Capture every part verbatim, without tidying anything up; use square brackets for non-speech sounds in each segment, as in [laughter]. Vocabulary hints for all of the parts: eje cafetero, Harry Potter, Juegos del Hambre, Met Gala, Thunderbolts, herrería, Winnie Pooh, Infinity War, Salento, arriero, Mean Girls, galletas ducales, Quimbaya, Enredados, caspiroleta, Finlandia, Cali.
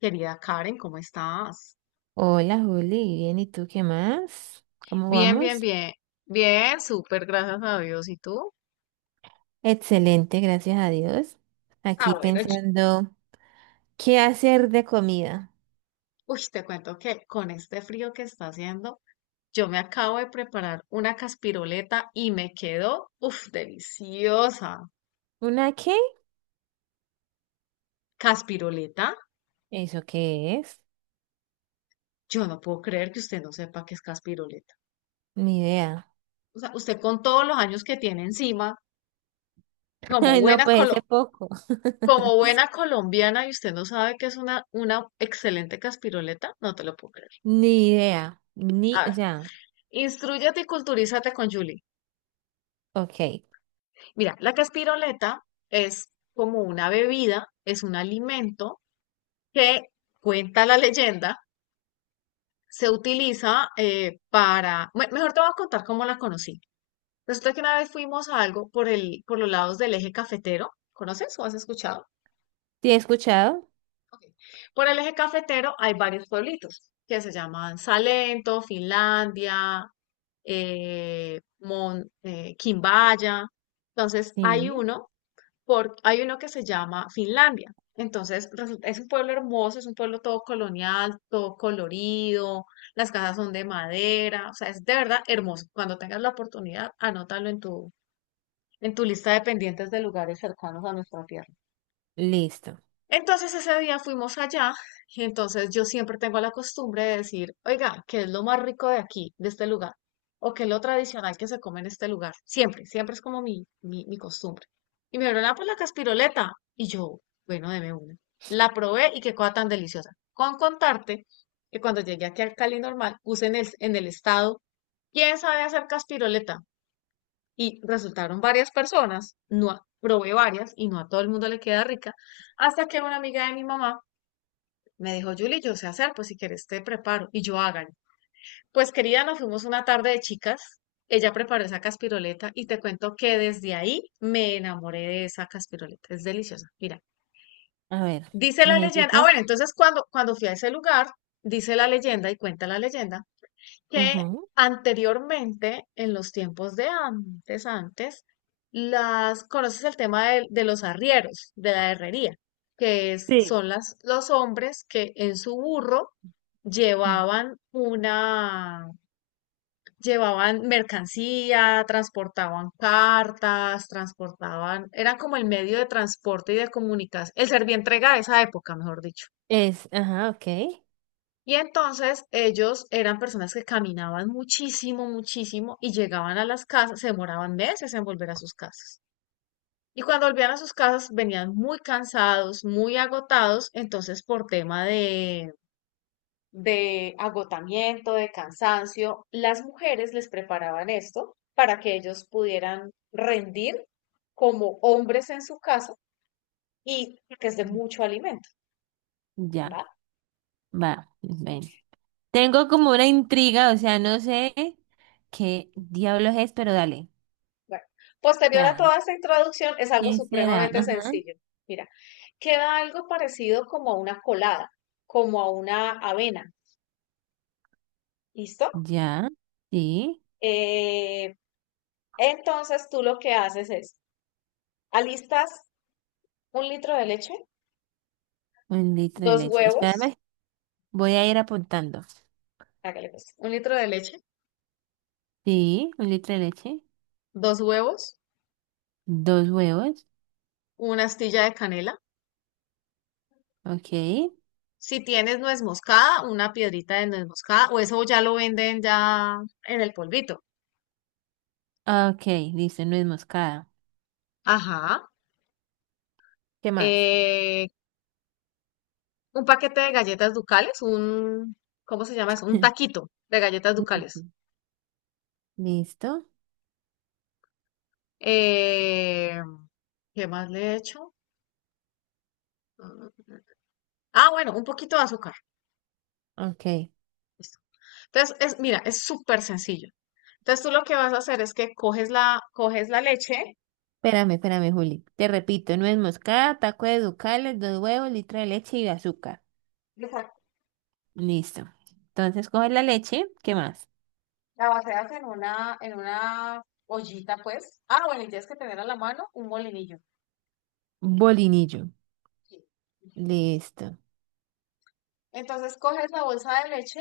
Querida Karen, ¿cómo estás? Hola Juli, bien, ¿y tú qué más? ¿Cómo Bien, bien, vamos? bien. Bien, súper, gracias a Dios. ¿Y tú? Excelente, gracias a Dios. Ah, Aquí bueno, yo- pensando, ¿qué hacer de comida? uy, te cuento que con este frío que está haciendo, yo me acabo de preparar una caspiroleta y me quedó, uff, deliciosa. ¿Una qué? ¿Caspiroleta? ¿Eso qué es? Yo no puedo creer que usted no sepa qué es caspiroleta. Ni idea. O sea, usted con todos los años que tiene encima, [laughs] como Ay, no, buena pues ese colo- poco. [laughs] como buena colombiana, y usted no sabe que es una, una excelente caspiroleta, no te lo puedo Ni idea. Ni, o creer. sea, Instrúyete y culturízate con Julie. ok. Mira, la caspiroleta es como una bebida, es un alimento que, cuenta la leyenda, se utiliza eh, para... me- mejor te voy a contar cómo la conocí. Resulta que una vez fuimos a algo por el, por los lados del eje cafetero. ¿Conoces o has escuchado? ¿Te he escuchado? Ok. Por el eje cafetero hay varios pueblitos que se llaman Salento, Finlandia, eh, Mon- eh, Quimbaya. Entonces, hay Sí. uno por- hay uno que se llama Finlandia. Entonces, resulta- es un pueblo hermoso, es un pueblo todo colonial, todo colorido, las casas son de madera, o sea, es de verdad hermoso. Cuando tengas la oportunidad, anótalo en tu, en tu lista de pendientes de lugares cercanos a nuestra tierra. Listo. Entonces ese día fuimos allá y entonces yo siempre tengo la costumbre de decir, oiga, ¿qué es lo más rico de aquí, de este lugar? ¿O qué es lo tradicional que se come en este lugar? Siempre, siempre es como mi, mi, mi costumbre. Y me dieron, ah, pues la caspiroleta. Y yo, bueno, deme una. La probé y qué cosa tan deliciosa. Con contarte que cuando llegué aquí al Cali normal, puse en el, en el estado, ¿quién sabe hacer caspiroleta? Y resultaron varias personas, no a- probé varias y no a todo el mundo le queda rica, hasta que una amiga de mi mamá me dijo, Julie, yo sé hacer, pues si quieres te preparo y yo hagan. Pues querida, nos fuimos una tarde de chicas, ella preparó esa caspiroleta y te cuento que desde ahí me enamoré de esa caspiroleta, es deliciosa, mira. A ver, Dice la leyenda, ah bueno, necesito. entonces cuando, cuando fui a ese lugar, dice la leyenda y cuenta la leyenda que Ujú. anteriormente, en los tiempos de antes, antes, las, conoces el tema de, de los arrieros, de la herrería, que es, Sí. son las, los hombres que en su burro llevaban una, llevaban mercancía, transportaban cartas, transportaban, era como el medio de transporte y de comunicación, el entrega de esa época, mejor dicho. Es, ajá, ok. Y entonces ellos eran personas que caminaban muchísimo, muchísimo y llegaban a las casas, se demoraban meses en volver a sus casas. Y cuando volvían a sus casas venían muy cansados, muy agotados, entonces por tema de, de agotamiento, de cansancio, las mujeres les preparaban esto para que ellos pudieran rendir como hombres en su casa y que es de mucho alimento, ¿va? Ya, va. Ven. Tengo como una intriga, o sea, no sé qué diablos es, pero dale. Bueno, posterior a Ya. toda esta introducción es algo ¿Quién será? supremamente Ajá. sencillo. Mira, queda algo parecido como a una colada, como a una avena, ¿listo? Ya. Sí. Eh, entonces tú lo que haces es, alistas un litro de leche, Un litro de dos leche. huevos, Espérame. Voy a ir apuntando. hágale pues, un litro de leche, Sí, un litro de leche. dos huevos, Dos huevos. una astilla de canela. Ok. Si tienes nuez moscada, una piedrita de nuez moscada, o eso ya lo venden ya en el polvito. Ok, listo, no es moscada. Ajá. ¿Qué más? Eh, un paquete de galletas ducales, un, ¿cómo se llama eso? Un [laughs] taquito de galletas Listo. ducales. Listo. Eh, ¿qué más le he hecho? Mm, Ah, bueno, un poquito de azúcar. Ok. Listo. Entonces, es, mira, es súper sencillo. Entonces, tú lo que vas a hacer es que coges la, coges la leche, Espérame, espérame, Juli. Te repito, nuez moscada, taco de ducales, dos huevos, litro de leche y azúcar. Listo. Entonces coges la leche. ¿Qué más? la vacías en una, en una ollita, pues. Ah, bueno, y tienes que tener a la mano un molinillo. Bolinillo. Sí. Ujú. Listo. Entonces, coges la bolsa de leche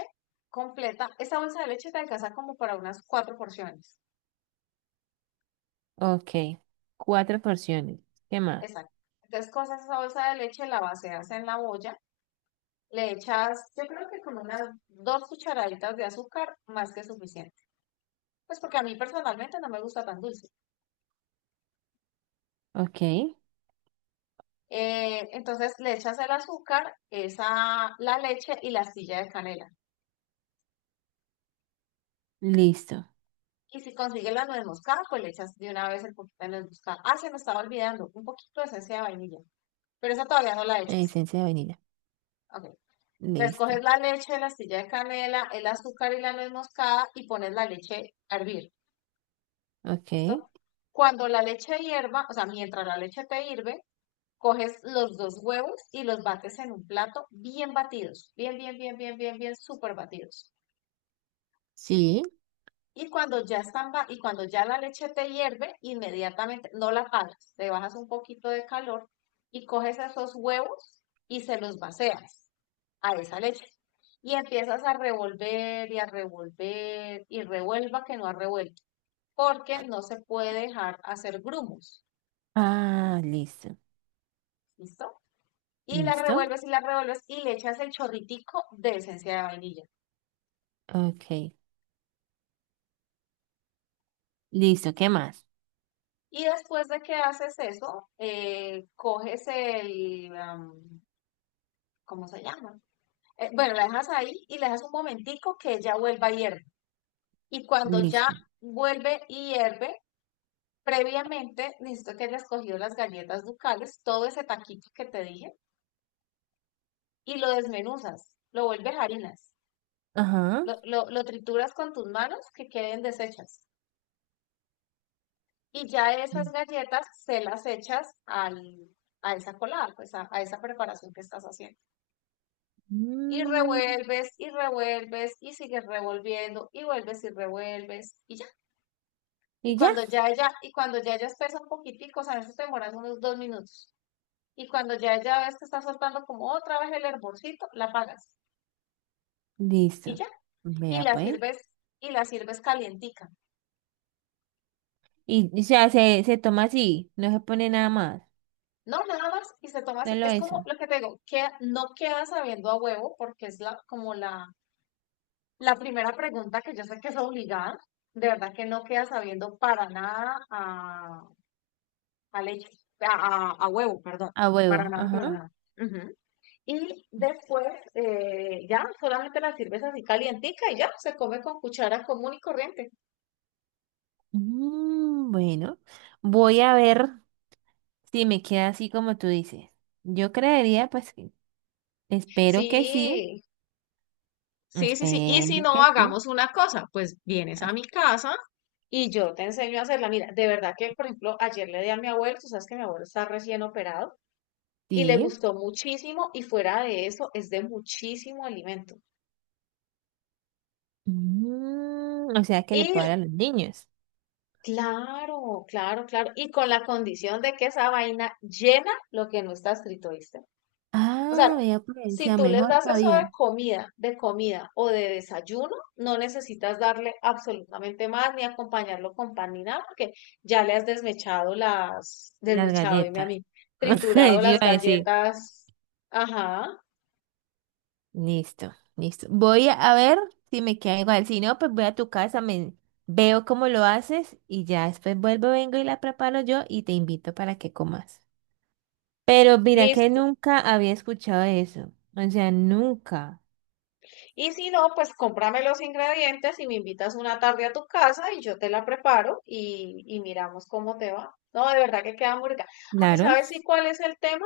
completa. Esta bolsa de leche te alcanza como para unas cuatro porciones. Ok. Cuatro porciones. ¿Qué más? Exacto. Entonces, con esa salsa de leche la baseas en la olla, le echas, yo creo que con unas dos cucharaditas de azúcar, más que suficiente. Pues porque a mí personalmente no me gusta tan dulce. Ok. Eh, entonces, le echas el azúcar, esa, la leche y la astilla de canela. Listo. Y si consigues la nuez moscada, pues le echas de una vez el poquito de nuez moscada. Ah, se me estaba olvidando, un poquito de esencia de vainilla, pero esa todavía no la echas. Esencia de vainilla. Ok. Entonces, coges Listo. la leche, la astilla de canela, el azúcar y la nuez moscada y pones la leche a hervir. Ok. ¿Listo? Cuando la leche hierva, o sea, mientras la leche te hierve coges los dos huevos y los bates en un plato bien batidos, bien, bien, bien, bien, bien, bien, súper batidos. Sí. Y cuando ya están y cuando ya la leche te hierve, inmediatamente no la paras, le bajas un poquito de calor y coges esos huevos y se los vacías a esa leche. Y empiezas a revolver y a revolver y revuelva que no ha revuelto, porque no se puede dejar hacer grumos, Ah, listo. ¿listo? Y la Listo. revuelves y la revuelves y le echas el chorritico de esencia de vainilla. Ok. Listo. ¿Qué más? Y después de que haces eso, eh, coges el, am, ¿cómo se llama? Eh, bueno, la dejas ahí y le dejas un momentico que ella vuelva a hierve. Y cuando ya Listo. vuelve y hierve, previamente necesito que hayas cogido las galletas ducales, todo ese taquito que te dije, y lo desmenuzas, lo vuelves harinas, Ajá. lo, lo, lo trituras con tus manos que queden deshechas. Y ya esas galletas se las echas al, a esa colada, pues a, a esa preparación que estás haciendo. Y Mm. revuelves y revuelves y sigues revolviendo y vuelves y revuelves y ya. Y Y ya. cuando ya ella, y cuando ya ella espesa un poquitico, o sea, eso te demoras unos dos minutos. Y cuando ya ella ves que está soltando como otra vez el hervorcito, la apagas y Listo. ya. Y Vea la pues. sirves, y la sirves calientica. Y, o sea, se, se toma así. No se pone nada más. No, nada más y se toma así. Solo Es eso. como lo que te digo, que no queda sabiendo a huevo porque es la, como la, La primera pregunta que yo sé que es obligada, de verdad que no queda sabiendo para nada a, a leche, a, a- a huevo, perdón, A para huevo. nada, para Ajá. nada. Ujú. Y después eh, ya solamente la sirves así calientica y ya se come con cuchara común y corriente. Mm, bueno. Voy a ver. Sí, me queda así como tú dices. Yo creería, pues, que espero que sí, Sí, sí, sí, sí. Y si espero no, que sí. hagamos una cosa, pues vienes a Ah, mi casa y yo te enseño a hacerla. Mira, de verdad que, por ejemplo, ayer le di a mi abuelo, tú sabes que mi abuelo está recién operado. Y le sí. gustó muchísimo y fuera de eso es de muchísimo alimento. Mm, o sea que le puedo dar Y a los niños. claro, claro, claro, y con la condición de que esa vaina llena lo que no está escrito, ¿viste? O sea, Ah, vea, pues, o si sea tú les mejor das eso todavía. de comida, de comida o de desayuno, no necesitas darle absolutamente más ni acompañarlo con pan ni nada, porque ya le has desmechado las, Las desmechado, dime a galletas. mí, [laughs] Yo triturado iba las a decir. galletas, ajá, Listo, listo. Voy a ver si me queda igual. Si no, pues voy a tu casa, me veo cómo lo haces y ya después vuelvo, vengo y la preparo yo y te invito para que comas. Pero mira que listo. nunca había escuchado eso. O sea, nunca. Y si no, pues cómprame los ingredientes y me invitas una tarde a tu casa y yo te la preparo y, y miramos cómo te va. No, de verdad que queda muy rica. Aunque Claro. sabes sí cuál es el tema,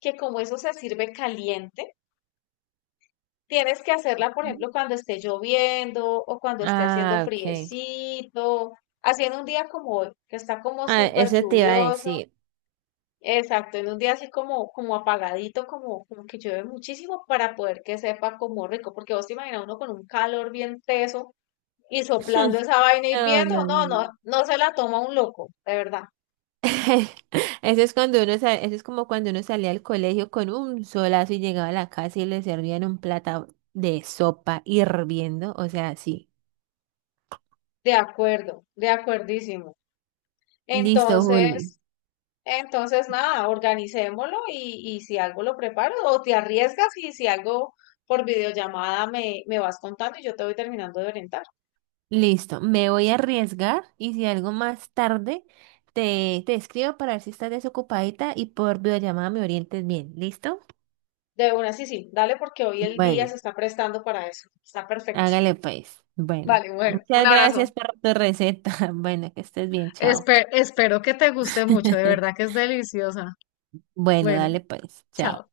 que como eso se sirve caliente, tienes que hacerla, por ejemplo, cuando esté lloviendo o cuando esté haciendo Ah, ok. friecito, haciendo un día como hoy, que está como Ah, súper eso te iba a lluvioso. decir. Exacto, en un día así como, como apagadito, como, como que llueve muchísimo para poder que sepa como rico, porque vos te imaginas uno con un calor bien teso y soplando [laughs] esa vaina No, no, hirviendo, no, no, no, no. no se la toma un loco, de verdad. [laughs] Eso es cuando uno sa- eso es como cuando uno salía al colegio con un solazo y llegaba a la casa y le servían un plato de sopa hirviendo. O sea, sí. De acuerdo, de acuerdísimo. Listo, Juli. Entonces, entonces nada, organicémoslo y, y si algo lo preparo, o te arriesgas y si algo por videollamada me, me vas contando y yo te voy terminando de orientar. Listo, me voy a arriesgar y si algo más tarde te, te escribo para ver si estás desocupadita y por videollamada me orientes bien. ¿Listo? De una, sí, sí, dale porque hoy el día Bueno, se está prestando para eso. Está perfecto. hágale pues. Bueno, Vale, mujer, un muchas gracias abrazo. por tu receta. [laughs] Bueno, que estés bien, chao. Espe- espero que te guste mucho, de verdad [laughs] que es deliciosa. Bueno, Bueno, dale pues, chao. chao.